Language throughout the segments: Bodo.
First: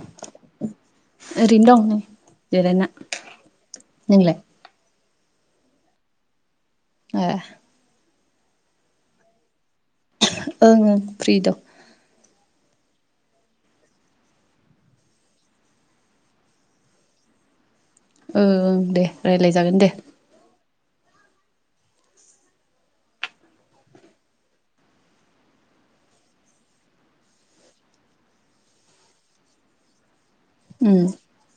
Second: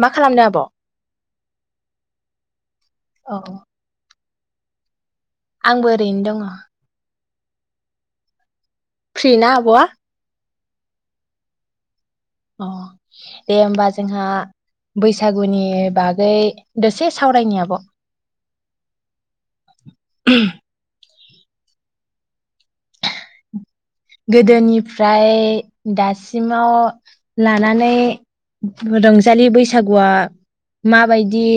मा खालामदों आब'? ओरैनो दं नै जिरायना। औ नोंलाय? आंबो ओरैनो दङ। ए। फ्रि ना आब'आ? ओं ओं फ्रि दं। अ दे होमबा जोंहा बैसागुनि बागै दसे सावरायनि आब'। ओ ओं दे रायज्लाय जागोन दे। [unintelligible] गोदोनिफ्राय दासिमाव लानानै रंजालि बैसागुआ ओम माबायदि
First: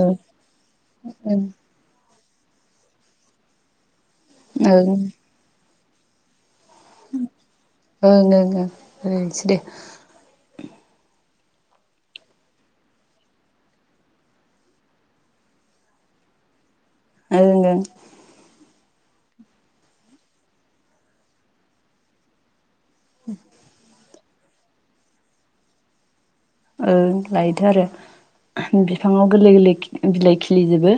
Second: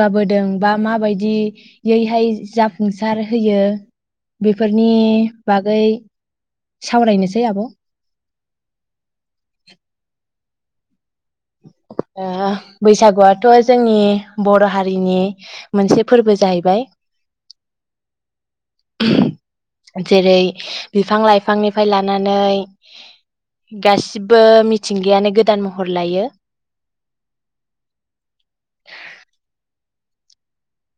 ओं बा ओं माबायदियैहाय जाफुंसार होयो ओं बेफोरनि बागै सावरायनोसै आब' ओं ओं ओं [unintelligible] दे। आ बैसागुआथ' जोंनि बर' हारिनि मोनसे फोरबो जाहैबाय। ओं ओं। जेरै बिफां लाइफांनिफाय लानानै गासिब बो मिथिंगायानो गोदान महर लायो। ओं लायोथो आरो बिफाङाव गोरलै गोरलै खि बिलाइ खिलिजोबो।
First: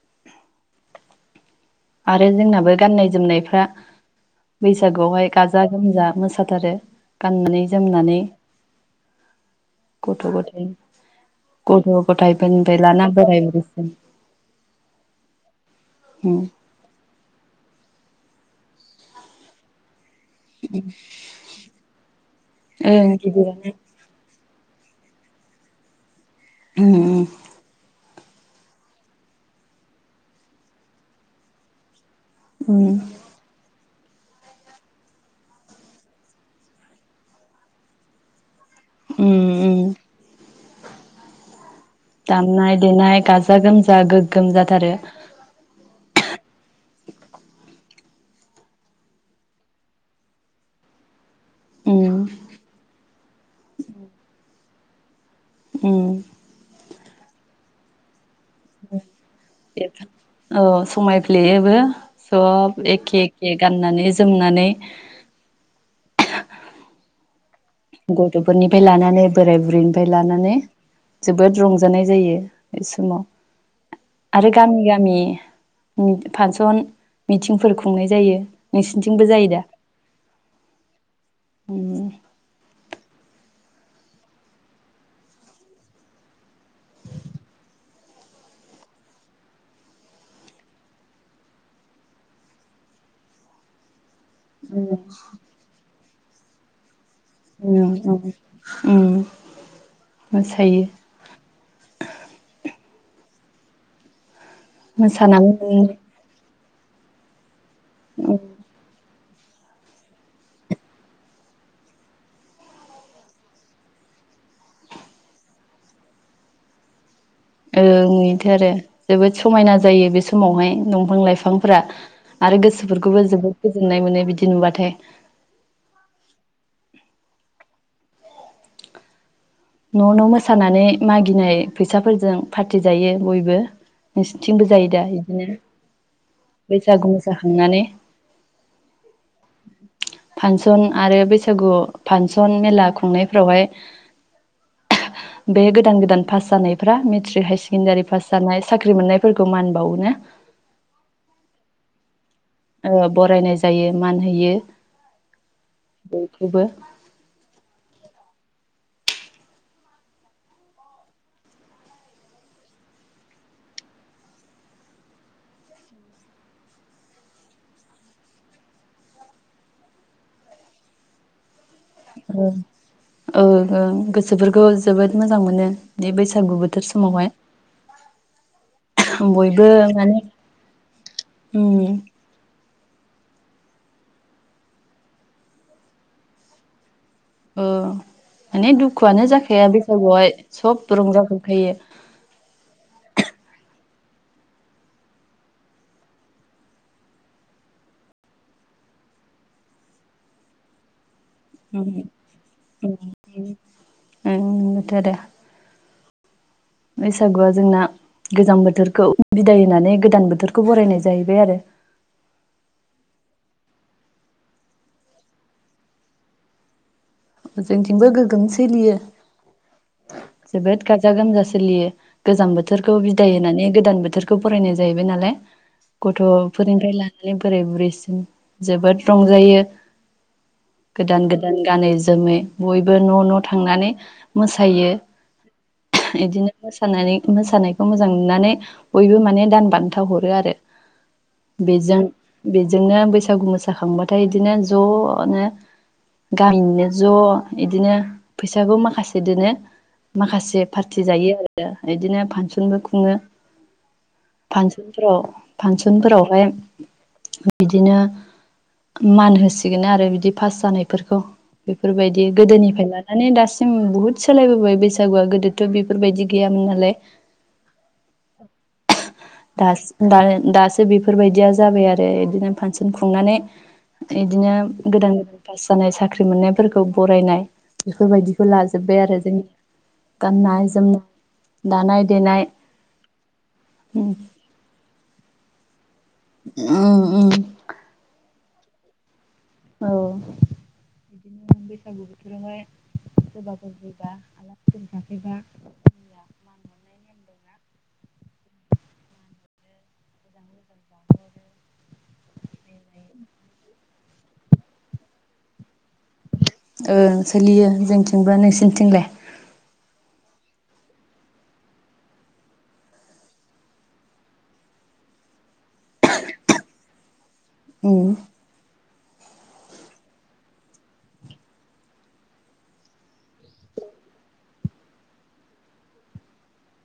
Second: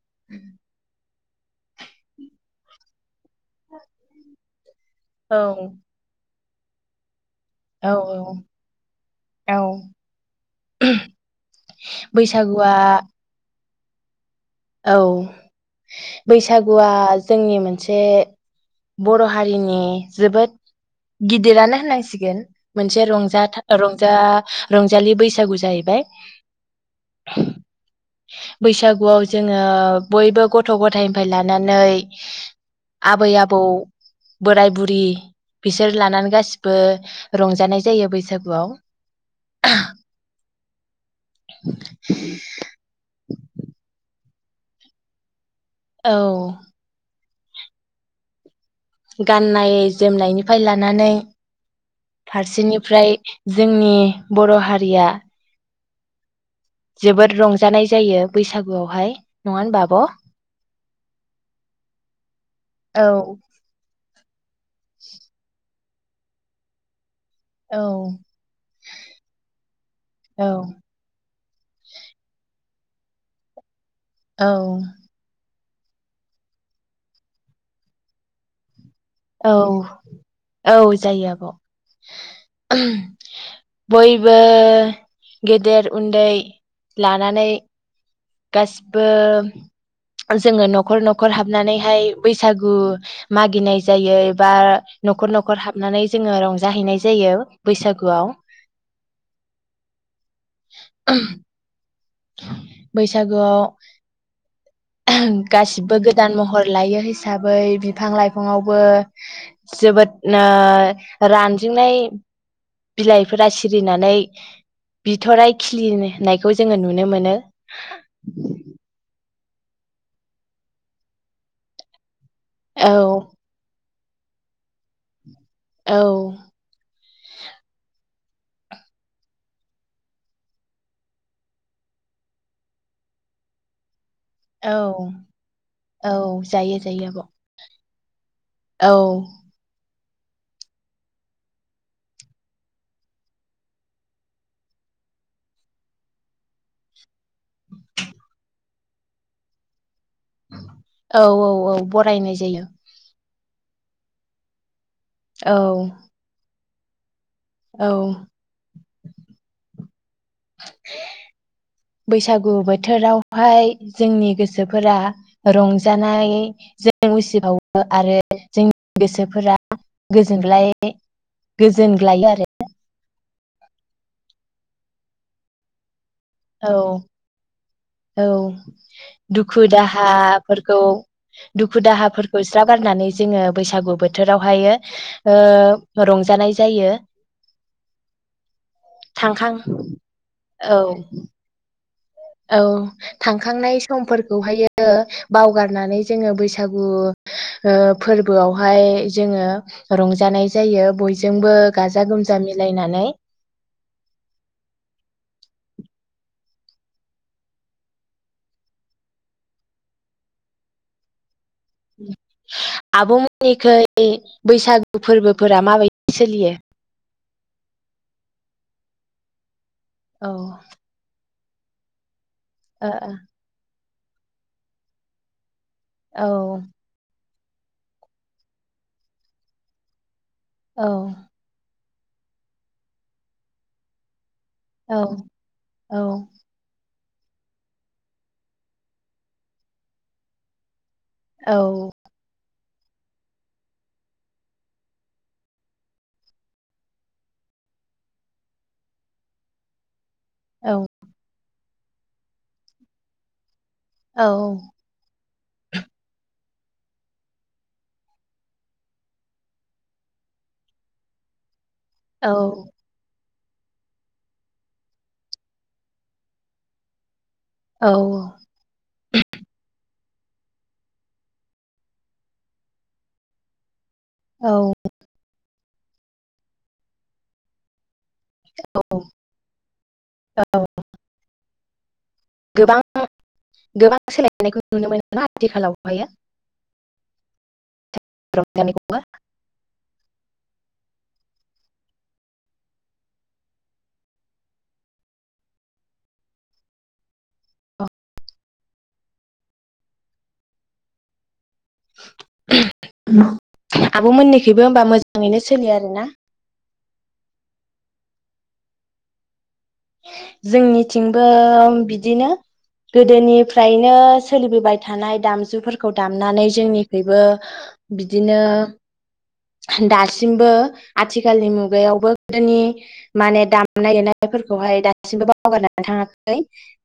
[inaudible] आरो जोंनाबो गाननाय जोमनायफ्रा बैसागुआवहाय औ गाजा गोमजा मोसा थारो गाननानै औ जोमनानै औ औ गथ' गथायाइ गथ' बैसागुआ गथाइफोरनिफ्राय लाना बोराय बुरै [unintelligible] औ। बैसागुआ जोंनि मोनसे बे बर' हारिनि जोबोद गिदिरानो होननांसिगोन मोनसे ओं गिदिरानो रंजाथा-रंजा रंजालि बैसागु जाहैबाय। ओम ओम बैसागुआव जोङो बयबो गथ' गथायनिफाय लानानै ओम आबै आबौ बोराय बुरि बिसोर लानानै गासिबो रंजानाय जायो बैसागुआव। उम उम दामनाय देनाय गाज गाजा गोमजा गोगोम जाथारो। औ। गाननाय जोमनायनिफाय लानानै उम फारसेनिफ्राय जोंनि बर' हारिया उम। जोबोद रंजानाय जायो बैसागुआवहाय नङा होनबा आब'? औ समायफ्लेयोबो सब एखे औ एखे गाननानै जोमनानै [inaudible] [unintelligible] औ गथ'फोरनिफ्राय लानानै बोराय बुरैनिफ्राय लानानै। जोबोद रंजानाय जायो बे समाव। औ आरो गामि गामि फांसन मिथिंफोर खुंनाय जायो। नोंसिनिथिंबो जायो औ दा औ जायो आब। उम बयबो गेदेर उन्दै लानानै गासिबो जोङो न'खर न'खर हाबनानैहाय बैसागु मागिनाय जायो। बा न'खर न'खर हाबनानै जोङो रंजाहैनाय जायो उम उम बैसागुआव उम मोसायो। बैसागोआव मोसानानै गासिबो गोदान महर लायो हिसाबै बिफां लाइफाङावबो जोबोद ओ रानजिंनाय बिलाइफोरा सिरिनानै बिथराय खिलिनायखौ जोङो नु नो मोनो। ओ नुयोथ' आरो जोबोद समायना जायो बे समावहाय दंफां लाइफांफोरा आरो औ गोसोफोरखौबो जोबोद गोजोननाय मोनो बिदि नुबाथाय। औ। न' न' मोसानानै मागिनाय फैसाफोरजों फार्टि जायो बयबो। नोंसोरथिंबो औ जायो दा बिदिनो औ जायो जायो बैसागु आब' मोसाखांनानै औ फांसन आरो बैसागु फांसन मेला खुंनायफोरावहाय बे गोदान गोदान पास जानायफ्रा मेट्रिक हायार सेकेण्डारि पास जानाय साख्रि मोननायफोरखौ मान बावो ना? औ औ औ बरायनाय जायो ओ बरायनाय जायो मान होयो। औ बयखौबो। औ। बैसागु बोथोरावहाय जोंनि गोसोफोरा रंजानायजों उसिफावो आरो जोंनि गोसोफोरा गोजोनग्लाय गोजोनग्लायो आरो। ओ ओं गोसोफोरखौ जोबोद मोजां मोनो। बे बैसागु बोथोर औ समावहाय। औ दुखु बयबो माने दाहाफोरखौ दुखु उम दाहाफोरखौ ज्राब। गारनानै जोङो बैसागु बोथोरावहायो रंजानाय जायो। अ माने दुखुआनो थांखां जाखाया बैसागुआवहाय औ सब रंजाजोबखायो। औ थांखांनाय समफोरखौहायो बावगारनानै जोङो बैसागु फोरबोआवहाय जोङो रंजानाय जायो बयबो बयजोंबो गाजा गोमजा मिलायनानै बेथ' आरो बैसागुआ जोंना गोजाम बोथोरखौ बिदाय होनानै गोदान बोथोरखौ बरायनाय जाहैबाय आरो। आब'मोननिखै बैसागु फोरबोफोरा माबायदि सोलियो। जोंथिंबो गोगोम सोलियो। औ ओ जोबोद गाजा गोमजा सोलियो। गोजाम बोथोरखौ बिदाय होनानै गोदान बोथोर बोथोरखौ बरायनाय जाहैबाय नालाय। गथ' फोरनिफ्राय लानानै बोराय बुरैसिम जोबोद रंजायो। ओ गोदान गोदान गानै जोमै बयबो न' न' थांनानै मोसायो औ औ बिदिनो मोसानानै मोसानायखौ मोजां नुनानै बयबो माने दान बान्था हरो आरो। औ बिजों बेजोंनो बैसागु मोसाखांबाथाय बिदिनो ज'नो गामिनिनो ज' बिदिनो फैसाखौ माखासे दोनो। माखासे पार्टि जायो आरो। आरो बिदिनो फानसनबो खुङो। औ फानसनफोराव फानसनफोरावहाय बिदिनो मान होसिगोन आरो बिदि पास जानायफोरखौ। बेफोरबायदि औ गोदोनिफ्राय लानानै दासिम सिम बुहुद सालायबोबाय बैसागुआ गोदोथ' बेफोरबायदि गैयामोन नालाय। औ दासो दासो बेफोरबायदिया जाबाय आरो बिदिनो फानसन खुंनानै बिदिनो औ गोदान पास जानाय साख्रि मोननाय फोरखौ बरायनाय। बेफोरबायदिखौ ओ लाजोब्बाय आरो जोंनि गाननाय जोमनाय, दानाय देनाय, गोबां आथिखालाव हायो? उम उम [unintelligible] औ बैसागु बोथोरावहाय सोरबाफोर फैबा आलासि फोर जाफैबा [unintelligible] अ आब' मोननिखैबो होनबा मोजाङैनो सोलियो आरोना? ओं सोलियो जोंथिंबो। नोंसिनिथिंलाय? जोंनिथिंबो बिदिनो गोदोनिफ्रायनो सोलिबोबाय थानाय दामजुफोर खौ दामनानै जोंनि खैबो उम बिदिनो दासिमबो आथिखालनि मुगायावबो गोदोनि माने दामनाय देनायफोर खौहाय दासिमबो बावगारनानै थाङाखै।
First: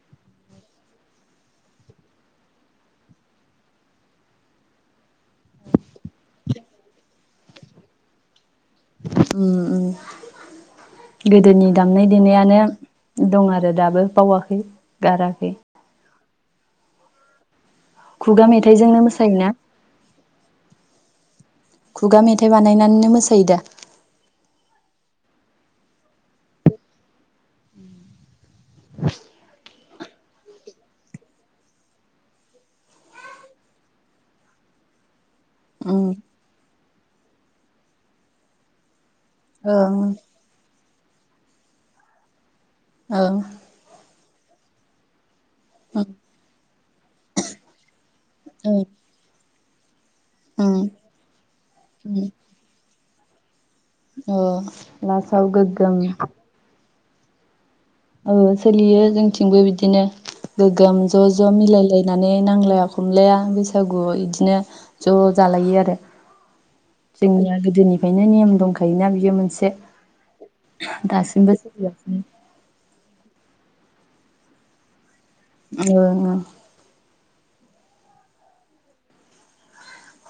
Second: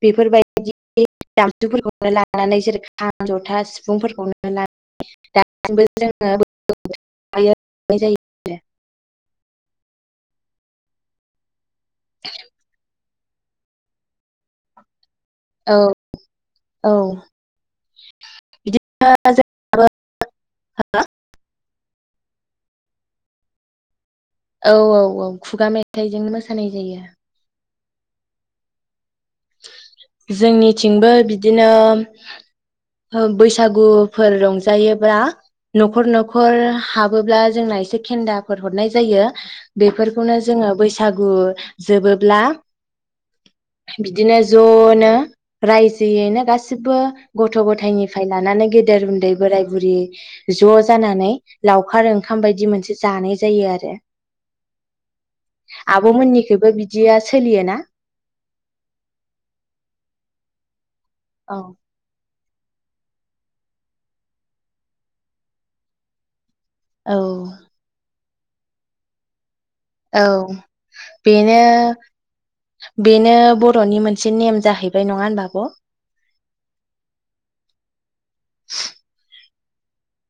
बेफोरबायदि जामजुफोरखौनो लानानै जेरै खाम, जथा, सिफुंफोरखौनो लानानै दासिमबो जोङो [unintelligible] उम उम गोदोनि दामनाय देनायानो दं आरो दाबो बावाखै। गाराखै। आरो औ औ खुगा मेथाइजोंनो बिदिनो मोसायोना? जों खुगा मेथाइ बानायनानैनो मोसा योदा? औ औ औ खुगा मेथाइजों मोसानाय जायो। [inaudible] जोंनिथिंबो बिदिनो ओ बैसागुफोर रंजायोब्ला न'खर उम न'खर हाबोब्ला जोंना एसे खेन्दाफोर हरनाय जायो । ओं बेफोरखौनो जोङो बै सागु जोबोब्ला औ बिदिनो ज'नो उम रायजोयैनो गासिबो गथ' गथायनिफ्राय लानानै उम गेदेर उन्दै बोराय बुरि ज' उम जानानै लावखार ओंखाम बायदि मोनसे जानाय जायो आरो। ओ लासाव गोग्गोम जिया सोलियोना? औ सोलियो जोंथिंबो बिदिनो गोग्गोम ज' ज' औ मिलायलायनानै नांलाया खमलाया बैसागु इदिनो ज' जालायो आरो । औ जोंनिया गोदोनिफाय नो नेम दंखायोना बियो मोनसे औ दासिमबो बेनो सोलिगासिनो बेनो बर'नि मोनसे नेम जाहैबाय न ओं [unintelligible]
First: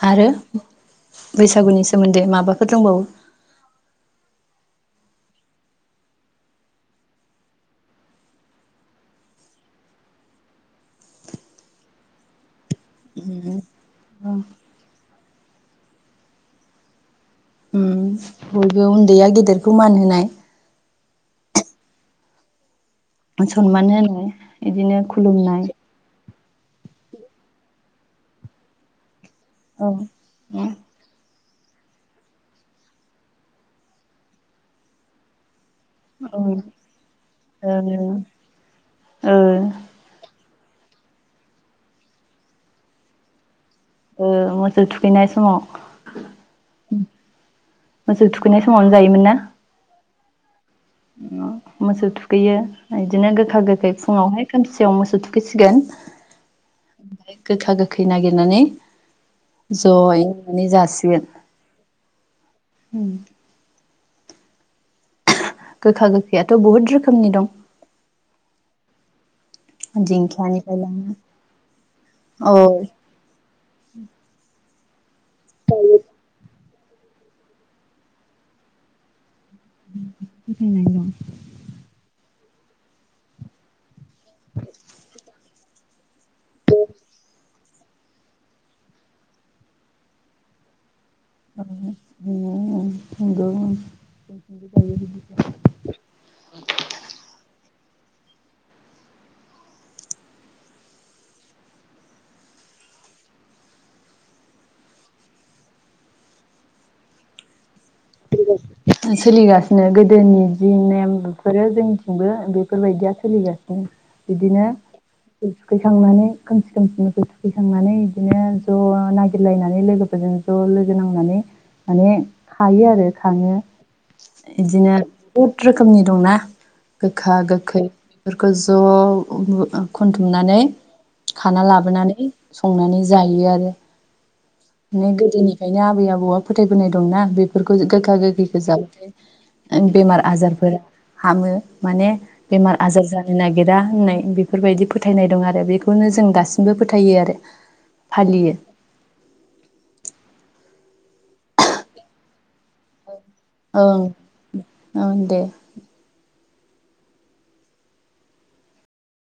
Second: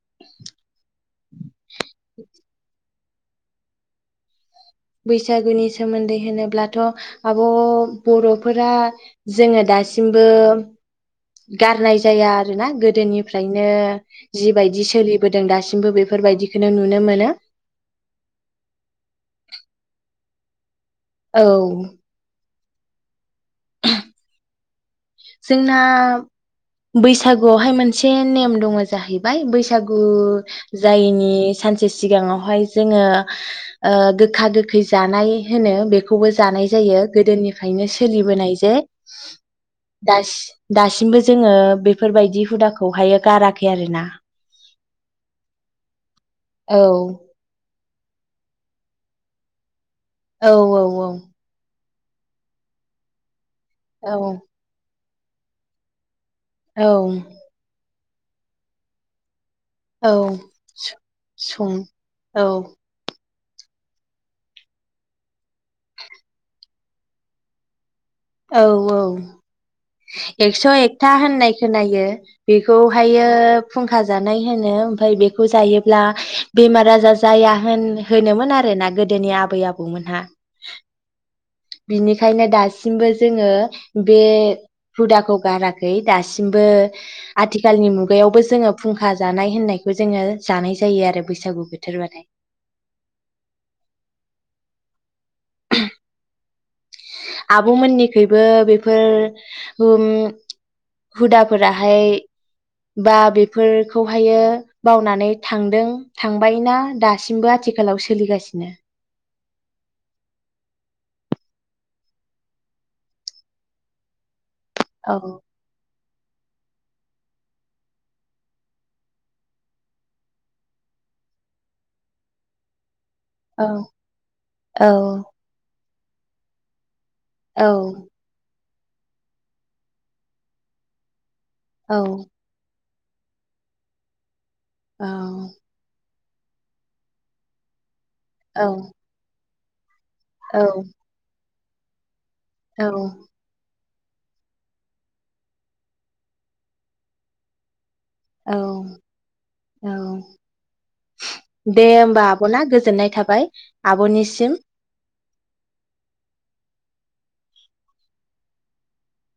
आरो बैसाग बैसागुनि सोमोन्दै माबाफोर दंबावो। बैसागुनि सोमोन्दै होनोब्लाथ' आब' बर'फोरा जोङो दासिमबो गारनाय जाया आरोना गोदोनिफ्रायनो जिबायदि सोलिबोदों दासिमबो बेफोरबायदिखौनो नुनो मोनो। बयबो उन्दैया गेदेरखौ मान होनाय। औ। सनमान होनाय इदिनो। जोंना बैसागुआवहाय मोनसे नेम दङ जाहै बाय औ बैसागु जायैनि सानसे सिगाङावहाय जोङो ओ गोखा गोखै जानाय। होनो बेखौबो जानाय जायो गोदोनिफ्रायनो सोलिबोनाय जे। दासिम दासिमबो जोङो बेफोरबायदि हुदाखौहायो गारा खै आरोना। सौ थुखैनाय समाव। औ। मोसौ थुखैनाय समावनो जायोमोन ना? औ औ औ। मोसौ थुखैयो इदिनो गोद फागोखै औ फुङावहाय खोमसियाव मोसौ थु फैसिगोन। औ गोखा गो खै नागिरनानै औ ज'यै मानि जासिगोन सं औ उम। गोखा गोखैयाथ' बहुद रोखोमनि दं औ औ एक्स' दिंखियानिफ्राय एकथा लाना होननाय खोनायो औ बेखौहायो फुंखा जानाय होनो। ओमफाय बे बेखौ जायोब्ला बेमार आजार जाया होन होनोमोन आरोना गोदोनि आ बै आबौ मोनहा। बिनिखायनो दासिमबो जोङो बे हुदाखौ गारा खै दासिमबो आथि खालनि मुगायावबो जोङो फुंखा जानाय होननायखौ जोङो जानाय जायो आरो बैसागु बोथोरबाथाय [unintelligible] जायो बिदिब्ला [unintelligible] आब' मोननिखैबो बेफोर उम हुदाफोराहाय बा बेफोरखौहायो बावनानै थांदों थांबाय ना दासिमबो आथि सोलिगासिनो गोदोनि जि नेम बेफोरो जोंनिथिंबो बेफोरबायदिया सोलिगासिनो बिदिनो औ [unintelligible] इस्कुल थांनानै खोमसि खोमसि थुखैखांनानै बिदिनो ज' नागिरलायनानै लोगोफोरजों ज' लोगो नांनानै माने थायो आरो। खाङो औ औ इदिनो खोमनि दंना गोखा औ गोखै बेफोरखौ ज' ओ खुनथुमनानै खाना औ लाबोनानै संनानै जायो आरो। औ बिदिनो गोदोनिफ्रायनो आबै आबौआ फोथायबोनाय दंना बेफोरखौ गो खा गोखैखौ औ जाबाथाय ओं बेमार आजारफोरा हामो। माने बेमार औ आजार जानो नागिरा। ओननाय बेफोरबायदि फोथायनाय दं आरो बेखौनो जों दासिमबो फोथायो आरो। फालियो औ। औ दे होमबा आब ब'ना गोजोननाय थाबाय ओं आबनिसिम। ओं दे